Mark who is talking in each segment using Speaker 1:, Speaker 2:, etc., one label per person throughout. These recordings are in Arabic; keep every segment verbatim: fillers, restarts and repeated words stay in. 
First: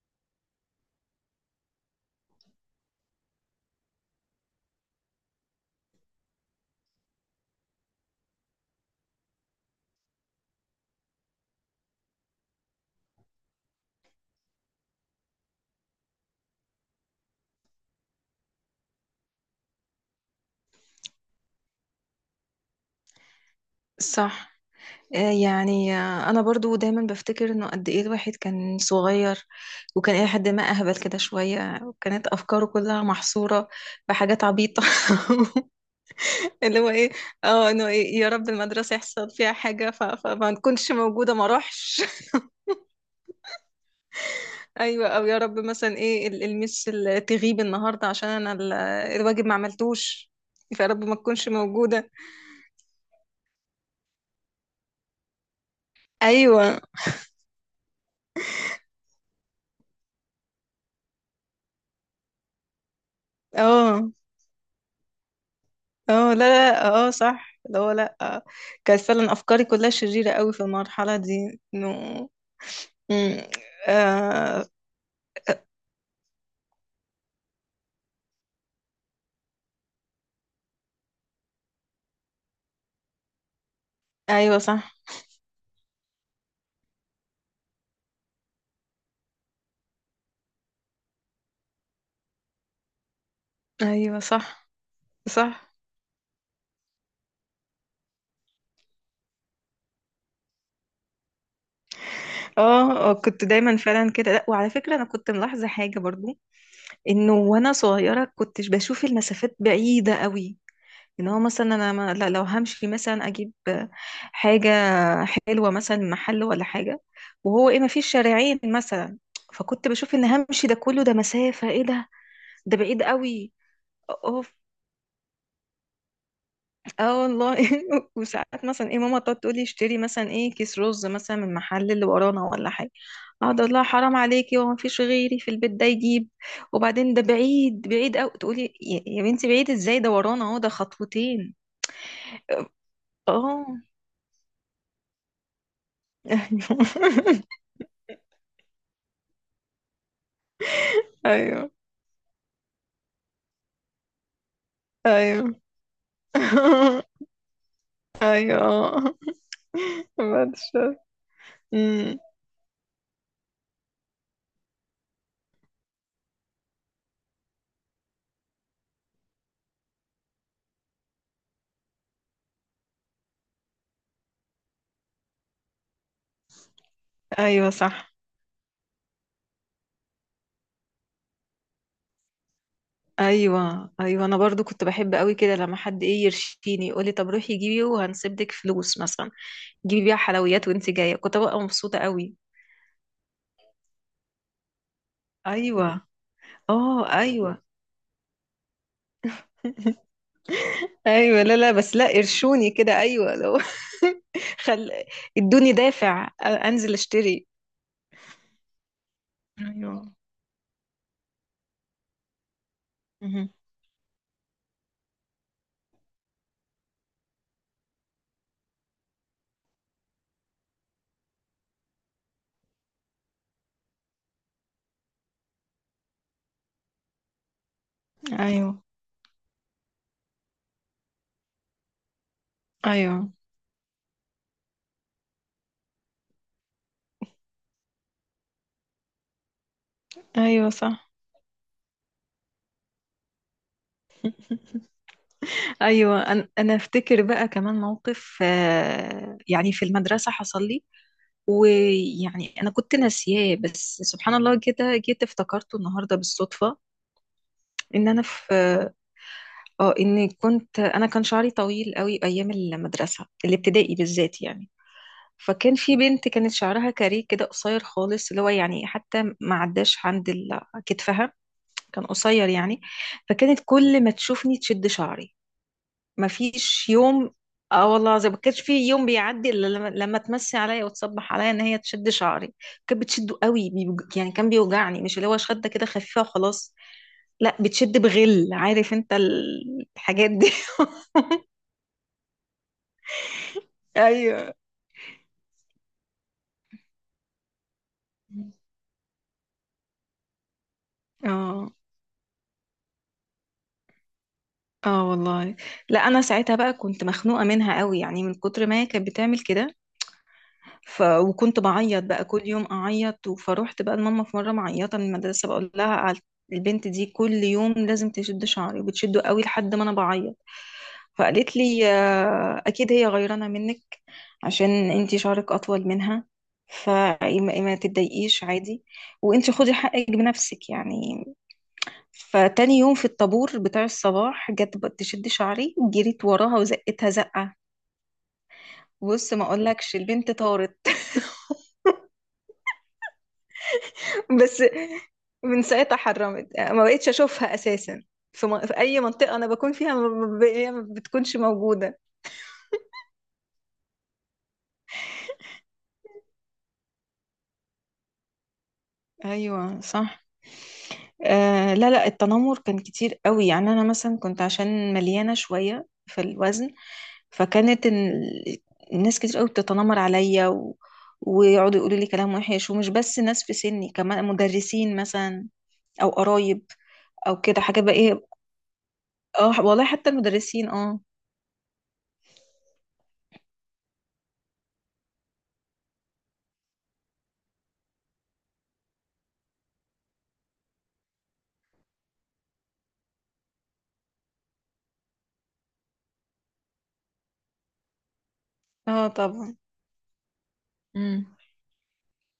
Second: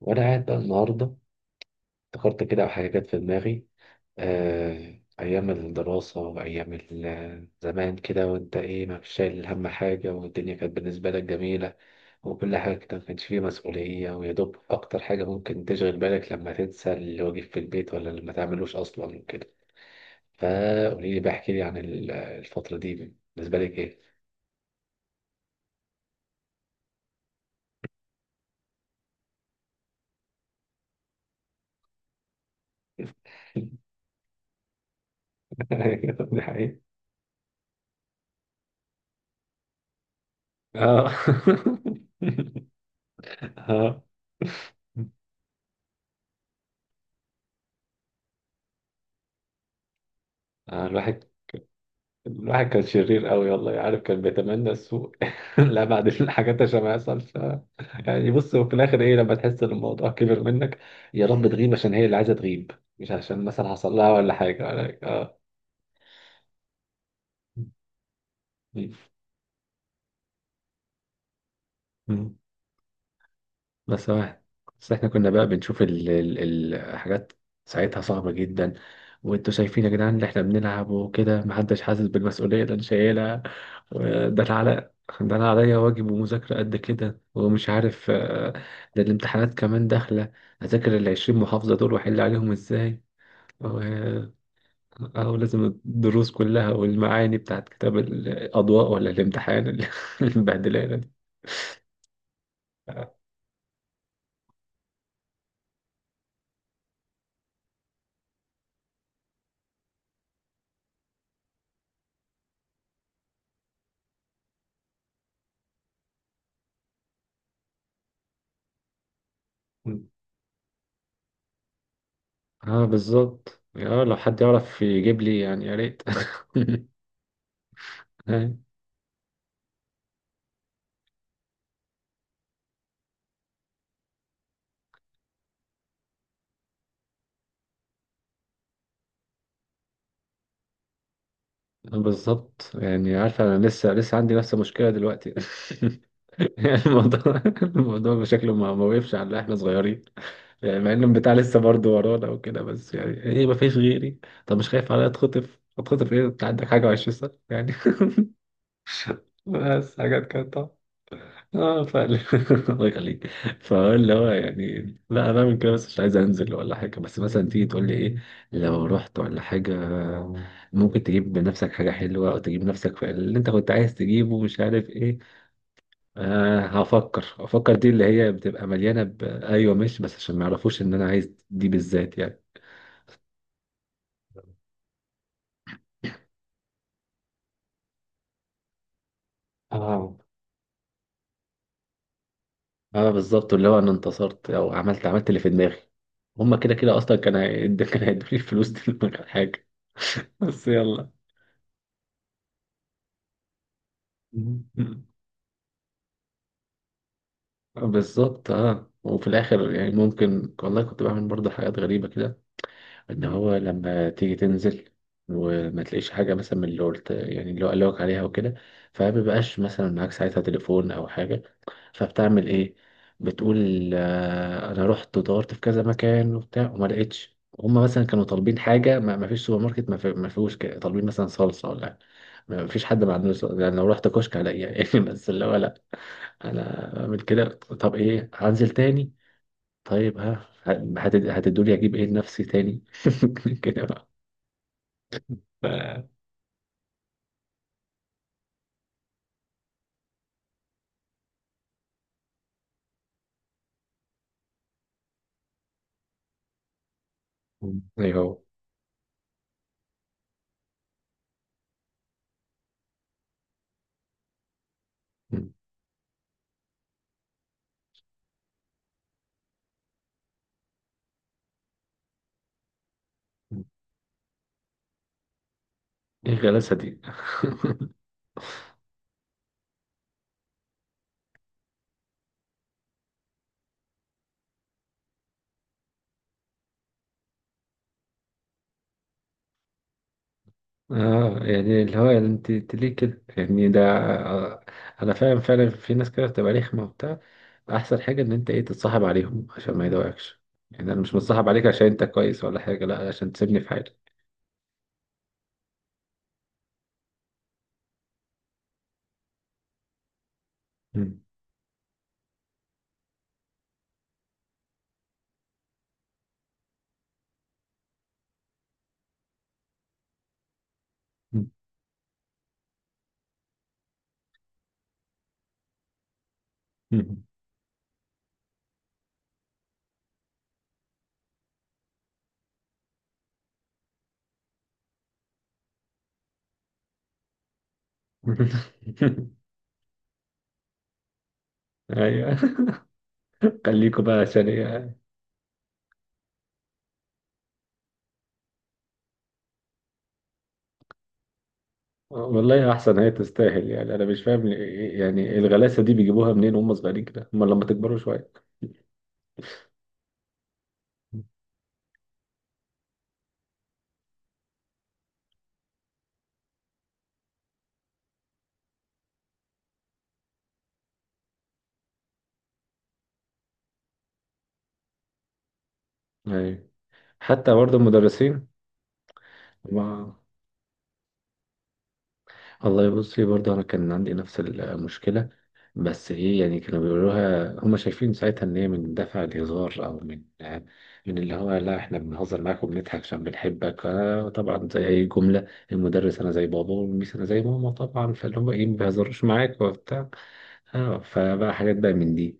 Speaker 1: وأنا قاعد بقى النهاردة افتكرت كده حاجة جت في دماغي. آه، أيام الدراسة وأيام ال- زمان كده، وأنت إيه، ما فيش شايل هم حاجة، والدنيا كانت بالنسبة لك جميلة وكل حاجة كده. ما كانش فيه مسؤولية، ويا دوب أكتر حاجة ممكن تشغل بالك لما تنسى الواجب في البيت، ولا لما تعملوش أصلا وكده. فقولي لي، بحكي لي عن ال- الفترة دي، بالنسبة لك إيه؟
Speaker 2: صح. آه، يعني آه، انا برضو دايما بفتكر انه قد ايه الواحد كان صغير، وكان الى حد ما اهبل كده شويه، وكانت افكاره كلها محصوره بحاجات عبيطه.
Speaker 1: أيوة، دي
Speaker 2: اللي
Speaker 1: حقيقة.
Speaker 2: هو ايه، اه انه إيه، يا رب المدرسه يحصل فيها حاجه ف... فما نكونش
Speaker 1: آه.
Speaker 2: موجوده ما اروحش.
Speaker 1: آه.
Speaker 2: ايوه، او يا رب مثلا ايه ال- المس ال- تغيب النهارده عشان انا ال- الواجب ما عملتوش،
Speaker 1: آه،
Speaker 2: فيا رب ما
Speaker 1: الواحد
Speaker 2: تكونش موجوده.
Speaker 1: الواحد كان شرير قوي والله، عارف كان بيتمنى السوء. لا بعد الحاجات
Speaker 2: ايوه.
Speaker 1: عشان ما يحصل ف... يعني بص، وفي الاخر ايه لما تحس ان الموضوع كبر منك. يا رب تغيب عشان هي اللي عايزه تغيب، مش عشان مثلا حصل لها
Speaker 2: اه.
Speaker 1: ولا حاجه ولا اه.
Speaker 2: اه لا لا، اه صح، اللي هو لا آه،
Speaker 1: م.
Speaker 2: كانت فعلا افكاري كلها شريرة قوي في المرحلة دي، انه
Speaker 1: م.
Speaker 2: مم،
Speaker 1: بس واحد،
Speaker 2: آه.
Speaker 1: بس احنا كنا بقى بنشوف ال... ال... الحاجات ساعتها صعبه جدا. وانتوا شايفين يا جدعان اللي احنا بنلعب وكده، محدش حاسس بالمسؤوليه اللي انا شايلها. آه، ده
Speaker 2: ايوه
Speaker 1: العلق،
Speaker 2: صح.
Speaker 1: ده انا عليا واجب ومذاكرة قد كده ومش عارف. آه، ده الامتحانات كمان داخلة، اذاكر العشرين محافظة دول واحل عليهم ازاي. و-
Speaker 2: ايوه
Speaker 1: آه،
Speaker 2: صح.
Speaker 1: او لازم
Speaker 2: صح.
Speaker 1: الدروس كلها والمعاني بتاعت كتاب الاضواء، ولا الامتحان اللي مبهدلانة دي.
Speaker 2: اه
Speaker 1: اه.
Speaker 2: آه، كنت دايما فعلا كده، لا وعلى فكرة انا كنت ملاحظة حاجة برضو، انه وانا صغيرة كنتش بشوف المسافات بعيدة قوي. ان هو مثلا انا ما لا لو همشي مثلا اجيب حاجة حلوة مثلا من محل ولا حاجة، وهو ايه ما فيش شارعين مثلا، فكنت بشوف ان همشي ده كله، ده مسافة ايه ده، ده
Speaker 1: آه،
Speaker 2: بعيد قوي.
Speaker 1: بالظبط، اه لو حد
Speaker 2: اوف.
Speaker 1: يعرف يجيب لي يعني يا ريت.
Speaker 2: اه والله.
Speaker 1: أي،
Speaker 2: وساعات مثلا ايه ماما تقعد تقولي اشتري مثلا ايه كيس رز مثلا من المحل اللي ورانا ولا حاجه، اقعد اقول لها حرام عليكي، هو مفيش غيري في البيت ده يجيب؟ وبعدين ده بعيد بعيد قوي، تقولي يا يا بنتي بعيد ازاي ده ورانا اهو، ده خطوتين.
Speaker 1: بالظبط. يعني عارفة انا
Speaker 2: اه.
Speaker 1: لسه لسه عندي نفس المشكلة دلوقتي. يعني الموضوع الموضوع بشكله ما ما وقفش على احنا صغيرين. يعني مع ان البتاع لسه
Speaker 2: ايوه.
Speaker 1: برضه ورانا وكده، بس يعني ايه، ما فيش غيري. طب مش خايف عليا
Speaker 2: ايوه
Speaker 1: اتخطف، اتخطف ايه، انت عندك حاجه
Speaker 2: ايوه.
Speaker 1: وعشرين سنه يعني.
Speaker 2: ايوه.
Speaker 1: بس حاجات كده
Speaker 2: بعد
Speaker 1: طبعا.
Speaker 2: الشر.
Speaker 1: اه فعلا.
Speaker 2: امم.
Speaker 1: الله يخليك. فاللي هو يعني، لا انا من كده بس مش عايز انزل ولا حاجه، بس مثلا تيجي تقول لي ايه لو رحت ولا حاجه، ممكن تجيب بنفسك حاجه حلوه او تجيب نفسك في اللي انت كنت عايز تجيبه مش عارف ايه. آه هفكر
Speaker 2: ايوه
Speaker 1: هفكر دي اللي
Speaker 2: صح.
Speaker 1: هي بتبقى مليانة ب... أيوة ماشي، بس عشان ما يعرفوش إن أنا عايز دي بالذات يعني.
Speaker 2: ايوه ايوه، انا برضو كنت بحب قوي كده لما حد ايه يرشيني، يقولي طب روحي جيبي وهنسيب لك فلوس مثلا، جيبي
Speaker 1: اه.
Speaker 2: بيها حلويات وانت جايه، كنت ببقى مبسوطه قوي.
Speaker 1: اه بالظبط، اللي هو أنا انتصرت أو عملت عملت اللي في دماغي.
Speaker 2: ايوه.
Speaker 1: هما كده كده
Speaker 2: اه
Speaker 1: أصلا كان
Speaker 2: ايوه.
Speaker 1: هيد... كان هيدوني الفلوس دي من غير حاجة. بس يلا.
Speaker 2: ايوه لا لا، بس لا قرشوني كده، ايوه لو خل
Speaker 1: مم.
Speaker 2: ادوني دافع أ- انزل اشتري.
Speaker 1: بالظبط. اه وفي الآخر يعني
Speaker 2: ايوه.
Speaker 1: ممكن والله كنت بعمل برضه حاجات غريبة كده. إن
Speaker 2: مهم.
Speaker 1: هو لما تيجي تنزل وما تلاقيش حاجة مثلا من اللي قلت، يعني اللي هو قالك عليها وكده، فما بيبقاش مثلا معاك ساعتها تليفون أو حاجة، فبتعمل ايه؟ بتقول آه، انا رحت ودورت في كذا مكان وبتاع وما لقيتش، هما مثلا كانوا طالبين
Speaker 2: ايوه
Speaker 1: حاجه ما ما فيش سوبر ماركت ما في- ما فيهوش، كده طالبين مثلا صلصه ولا حاجة. ما فيش حد ما
Speaker 2: ايوه.
Speaker 1: عندوش صلصة. يعني لو رحت كشك هلاقيها يعني. بس اللي هو لا، انا بعمل كده طب ايه، هنزل تاني؟ طيب ها
Speaker 2: ايوه صح.
Speaker 1: هت- هتدولي اجيب ايه لنفسي تاني كده بقى. ف-
Speaker 2: ايوه، انا أنا افتكر بقى كمان موقف آه، يعني في المدرسه حصل لي، ويعني انا كنت ناسياه، بس سبحان الله كده جيت افتكرته النهارده بالصدفه، ان
Speaker 1: ايوه
Speaker 2: انا
Speaker 1: هو.
Speaker 2: في، اه ان كنت انا، كان شعري طويل قوي ايام المدرسه الابتدائي بالذات يعني، فكان في بنت كانت شعرها كاريه كده قصير خالص، اللي هو يعني حتى ما عداش عند ال- كتفها، كان قصير يعني، فكانت كل ما تشوفني تشد شعري، ما
Speaker 1: ايه غلاسه
Speaker 2: فيش
Speaker 1: دي.
Speaker 2: يوم. اه والله، زي ما كانش في يوم بيعدي الا لما, لما تمسي عليا وتصبح عليا ان هي تشد شعري، كانت بتشده قوي بيوج- يعني كان بيوجعني، مش اللي هو شده كده خفيفه وخلاص، لا بتشد بغل، عارف انت ال- الحاجات دي.
Speaker 1: اه يعني اللي هو يعني انت انت ليه كده يعني ده.
Speaker 2: ايوه.
Speaker 1: آه، انا فاهم فعلا، في ناس كده بتبقى رخمه وبتاع. احسن حاجه ان انت ايه، تتصاحب عليهم عشان ما يضايقكش. يعني انا مش متصاحب عليك
Speaker 2: اه.
Speaker 1: عشان انت كويس ولا حاجه، لا عشان تسيبني في حالي.
Speaker 2: اه والله، لا انا ساعتها بقى كنت مخنوقه منها قوي يعني، من كتر ما هي كانت بتعمل كده، ف...
Speaker 1: مم.
Speaker 2: وكنت بعيط بقى كل يوم اعيط، فروحت بقى لماما في مره معيطه من المدرسه، بقول لها على البنت دي كل يوم لازم تشد شعري، وبتشده قوي لحد ما انا بعيط،
Speaker 1: مم.
Speaker 2: فقالت لي آه، اكيد هي غيرانه منك عشان انتي شعرك اطول منها،
Speaker 1: مم.
Speaker 2: فما ما تتضايقيش عادي، وانتي خدي حقك بنفسك يعني. فتاني يوم في الطابور بتاع الصباح، جت بقى تشد شعري، جريت وراها وزقتها زقه، بص ما اقولكش البنت طارت.
Speaker 1: ايوه. خليكوا بقى عشان
Speaker 2: بس
Speaker 1: ايه.
Speaker 2: من ساعتها حرمت، ما بقتش اشوفها اساسا، في, م... في اي منطقه انا بكون فيها ما ب... هي ما بتكونش موجوده.
Speaker 1: والله احسن، هي تستاهل. يعني انا مش فاهم ليه، يعني الغلاسه دي بيجيبوها منين وهم صغيرين كده، هم لما تكبروا شويه.
Speaker 2: ايوه صح. آه لا لا، التنمر كان كتير قوي، يعني انا مثلا كنت عشان مليانه شويه في الوزن، فكانت ال- الناس كتير قوي بتتنمر عليا، و... ويقعدوا يقولوا لي كلام وحش، ومش بس ناس في سني، كمان مدرسين مثلا او قرايب
Speaker 1: ايوه.
Speaker 2: او
Speaker 1: حتى
Speaker 2: كده
Speaker 1: برضه
Speaker 2: حاجه بقى ايه.
Speaker 1: المدرسين.
Speaker 2: اه والله حتى
Speaker 1: ما
Speaker 2: المدرسين اه.
Speaker 1: والله بصي، برضه انا كان عندي نفس المشكله. بس ايه، يعني كانوا بيقولوها هم شايفين ساعتها ان هي من دافع الهزار، او من من اللي هو لا احنا بنهزر معاك وبنضحك عشان بنحبك، أنا طبعا زي اي جمله، المدرس انا زي بابا والميس انا زي ماما طبعا، فاللي هم ايه، ما
Speaker 2: اه
Speaker 1: بيهزروش
Speaker 2: طبعا.
Speaker 1: معاك وبتاع. اه
Speaker 2: مم.
Speaker 1: فبقى حاجات بقى من دي.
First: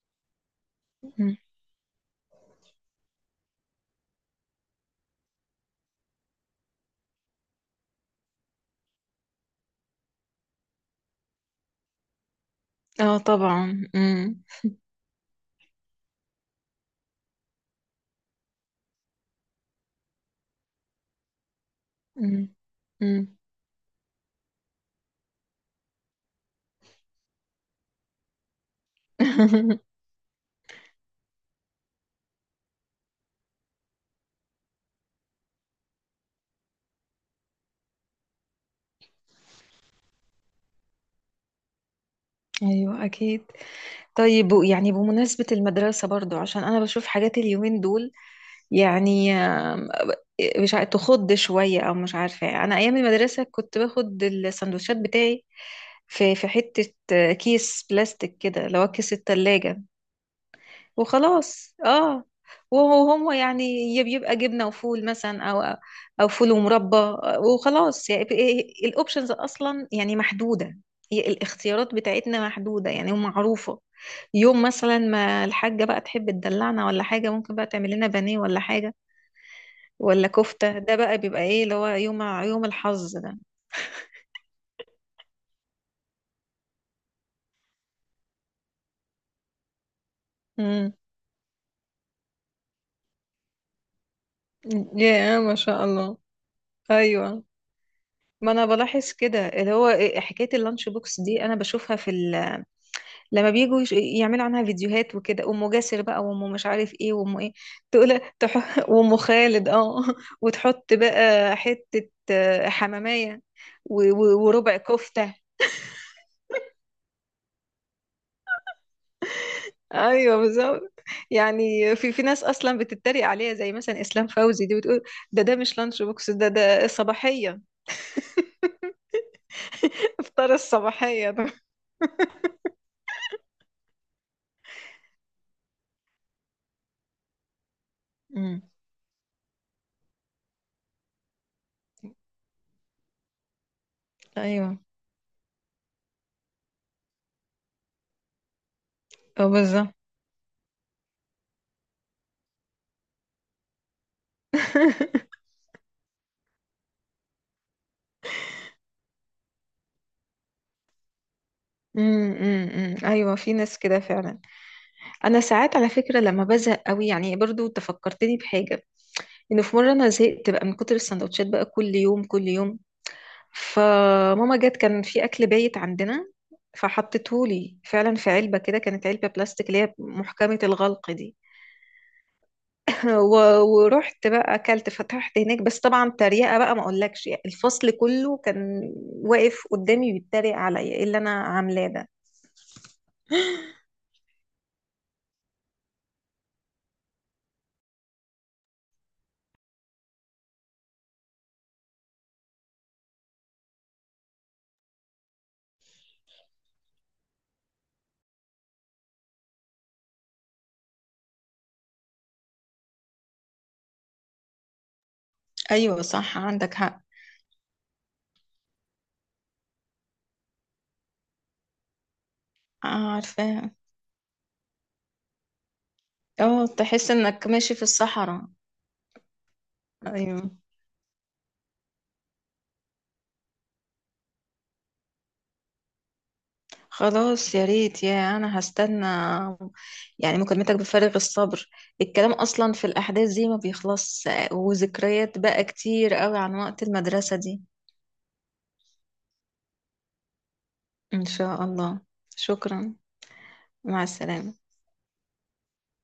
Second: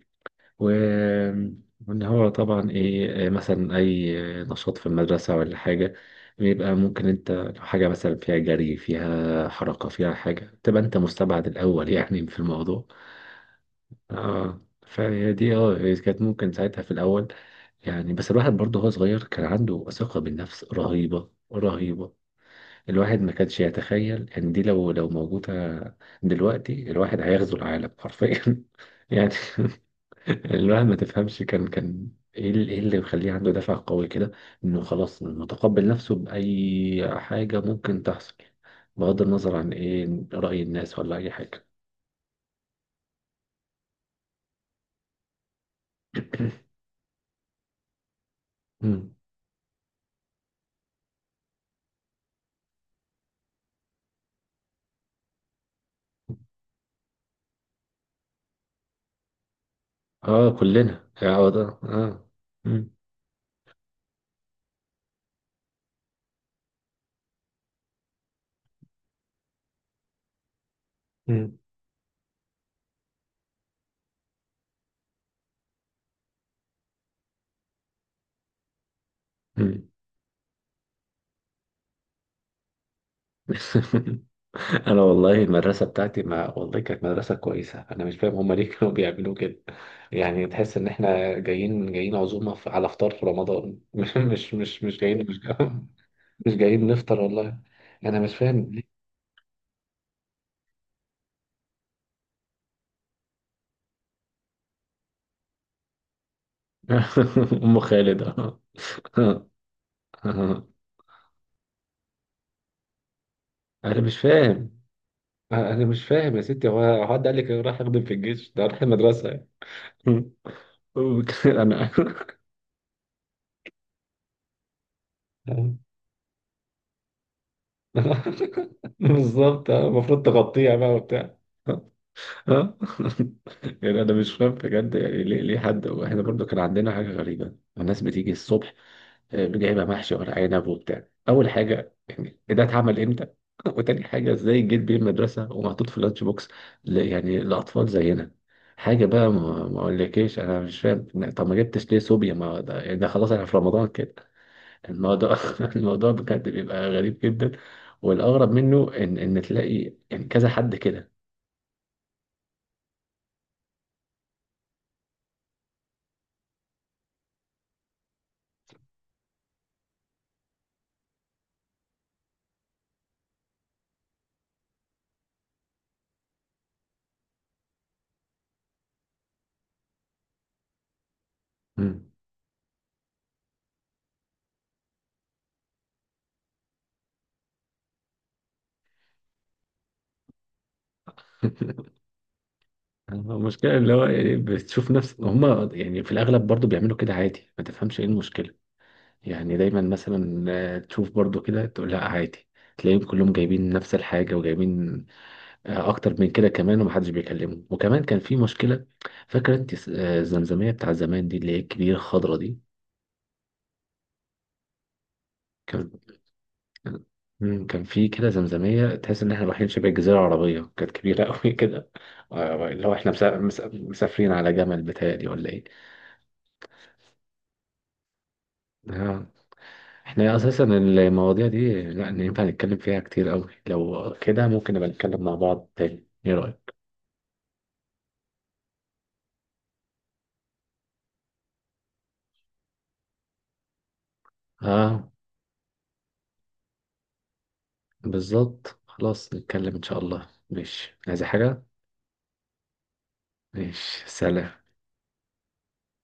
Speaker 1: و...
Speaker 2: مم.
Speaker 1: وإن هو طبعا إيه، آه، مثلا أي آه، نشاط في المدرسة ولا حاجة، بيبقى ممكن أنت لو حاجة مثلا فيها جري فيها حركة فيها حاجة، تبقى أنت مستبعد الأول يعني في الموضوع.
Speaker 2: اه طبعا. مم.
Speaker 1: آه. فهي دي اه، هي كانت ممكن ساعتها في الأول. يعني بس الواحد برضه هو صغير، كان عنده ثقة بالنفس رهيبة رهيبة.
Speaker 2: مم.
Speaker 1: الواحد ما
Speaker 2: مم.
Speaker 1: كانش يتخيل ان دي لو لو موجودة دلوقتي، الواحد هيغزو العالم حرفيا يعني. الواحد ما تفهمش، كان كان ايه ال- إيه اللي مخليه عنده دافع قوي كده، انه خلاص متقبل نفسه بأي حاجة ممكن تحصل، بغض النظر عن ايه، رأي الناس ولا اي حاجة.
Speaker 2: ايوه اكيد. طيب يعني بمناسبة المدرسة برضو، عشان انا بشوف حاجات اليومين دول،
Speaker 1: مم.
Speaker 2: يعني آم، مش عارفة تخض شوية او مش عارفة، انا ايام المدرسة كنت باخد السندوتشات بتاعي في في حتة آه، كيس بلاستيك كده اللي هو كيس التلاجة،
Speaker 1: اه كلنا يا وضع
Speaker 2: وخلاص
Speaker 1: اه
Speaker 2: اه.
Speaker 1: آه. مم.
Speaker 2: وهو هو يعني يا بيبقى جبنة وفول مثلا، او او فول ومربى، وخلاص يعني، الاوبشنز اصلا يعني محدودة، هي
Speaker 1: مم.
Speaker 2: الاختيارات بتاعتنا محدودة يعني ومعروفة. يوم مثلا ما الحاجة بقى تحب تدلعنا ولا حاجة، ممكن بقى تعمل لنا بانيه ولا حاجة
Speaker 1: مم.
Speaker 2: ولا كفتة، ده بقى بيبقى ايه اللي هو يوم، يوم الحظ ده.
Speaker 1: انا والله المدرسه بتاعتي، ما والله كانت مدرسه كويسه، انا مش فاهم هما ليه كانوا بيعملوا كده. يعني تحس ان
Speaker 2: امم.
Speaker 1: احنا جايين جايين عزومه في- على فطار في رمضان مش مش مش مش جايين
Speaker 2: يا
Speaker 1: مش
Speaker 2: ما شاء الله.
Speaker 1: مش جايين نفطر
Speaker 2: ايوه،
Speaker 1: والله. انا مش
Speaker 2: ما انا
Speaker 1: فاهم ليه.
Speaker 2: بلاحظ كده، اللي هو إيه، حكاية اللانش بوكس دي انا بشوفها في ال لما بيجوا يش- يعملوا عنها فيديوهات وكده، أم جاسر بقى وأم مش عارف ايه وأم ايه،
Speaker 1: ام
Speaker 2: تقول
Speaker 1: خالد اه
Speaker 2: تح... وأم خالد اه،
Speaker 1: آه.
Speaker 2: وتحط بقى حتة آه، حمامية
Speaker 1: انا
Speaker 2: و...
Speaker 1: مش
Speaker 2: و... وربع
Speaker 1: فاهم.
Speaker 2: كفتة.
Speaker 1: انا مش فاهم يا ستي، هو هو حد قال لك أنا رايح اخدم في الجيش، ده رايح المدرسه يعني.
Speaker 2: ايوه بالظبط.
Speaker 1: انا.
Speaker 2: يعني في في ناس اصلا بتتريق عليها، زي مثلا اسلام فوزي دي بتقول ده ده مش لانش بوكس، ده ده صباحيه.
Speaker 1: بالظبط. آه، المفروض
Speaker 2: افطار
Speaker 1: تغطيها بقى
Speaker 2: الصباحيه
Speaker 1: وبتاع.
Speaker 2: ده.
Speaker 1: اه. يعني انا مش فاهم بجد، يعني ليه ليه حد. واحنا برضو كان عندنا حاجه غريبه، الناس بتيجي
Speaker 2: امم.
Speaker 1: الصبح جايبها محشي ورق عنب وبتاع. اول حاجه يعني إيه ده، اتعمل امتى؟ وتاني حاجه ازاي
Speaker 2: ايوه.
Speaker 1: جيت بيه المدرسه ومحطوط في لانش بوكس، ل- يعني لاطفال زينا. حاجه بقى
Speaker 2: اه
Speaker 1: ما ما
Speaker 2: بالظبط.
Speaker 1: اقولكيش، انا مش فاهم إن- طب ما جبتش ليه صوبيا، ما ده يعني ده خلاص احنا في رمضان كده. الموضوع الموضوع بجد بيبقى غريب جدا. والاغرب منه ان ان تلاقي يعني كذا حد كده.
Speaker 2: امم أمم، أمم. ايوه في ناس كده فعلا. انا ساعات على فكره لما بزهق قوي يعني، برضو تفكرتني بحاجه، انه في مره انا زهقت بقى من كتر السندوتشات بقى كل يوم كل يوم، فماما جت كان في اكل بايت عندنا، فحطته لي فعلا في علبه كده، كانت علبه بلاستيك اللي هي محكمه الغلق دي.
Speaker 1: مم.
Speaker 2: و- ورحت بقى اكلت، فتحت هناك، بس طبعا تريقه بقى ما اقولكش، يعني الفصل كله كان واقف قدامي بيتريق عليا ايه اللي انا عاملاه ده.
Speaker 1: المشكله اللي هو يعني بتشوف نفس هم. يعني في الاغلب برضو بيعملوا كده عادي، ما تفهمش ايه المشكله. يعني دايما مثلا آه، تشوف برضو كده تقول لا عادي. تلاقيهم كلهم جايبين نفس الحاجة وجايبين آه، أكتر من كده كمان، ومحدش بيكلمهم. وكمان كان في مشكلة، فاكرة أنت س- آه، الزمزمية بتاع زمان دي اللي هي الكبيرة الخضرا دي، كان
Speaker 2: ايوه صح عندك
Speaker 1: آه،
Speaker 2: حق.
Speaker 1: مم، كان في كده زمزمية تحس إن إحنا رايحين شبه الجزيرة العربية، كانت كبيرة أوي كده. آه، اللي هو إحنا
Speaker 2: آه،
Speaker 1: مسا- مسا-
Speaker 2: عارفة.
Speaker 1: مسافرين على جمل بتهيألي ولا إيه.
Speaker 2: اه تحس انك ماشي في الصحراء.
Speaker 1: آه، احنا
Speaker 2: ايوه
Speaker 1: اساسا المواضيع دي لا ينفع نتكلم فيها كتير قوي، لو كده ممكن نبقى نتكلم مع بعض تاني، ايه رأيك؟
Speaker 2: خلاص يا ريت، يا انا هستنى يعني مكالمتك بفارغ الصبر، الكلام اصلا في الاحداث دي ما بيخلص،
Speaker 1: اه
Speaker 2: وذكريات بقى كتير قوي عن وقت المدرسة دي.
Speaker 1: بالظبط، خلاص نتكلم ان شاء الله، ماشي عايز
Speaker 2: ان
Speaker 1: حاجة؟
Speaker 2: شاء الله. شكرا. مع
Speaker 1: ماشي
Speaker 2: السلامة.
Speaker 1: سلام.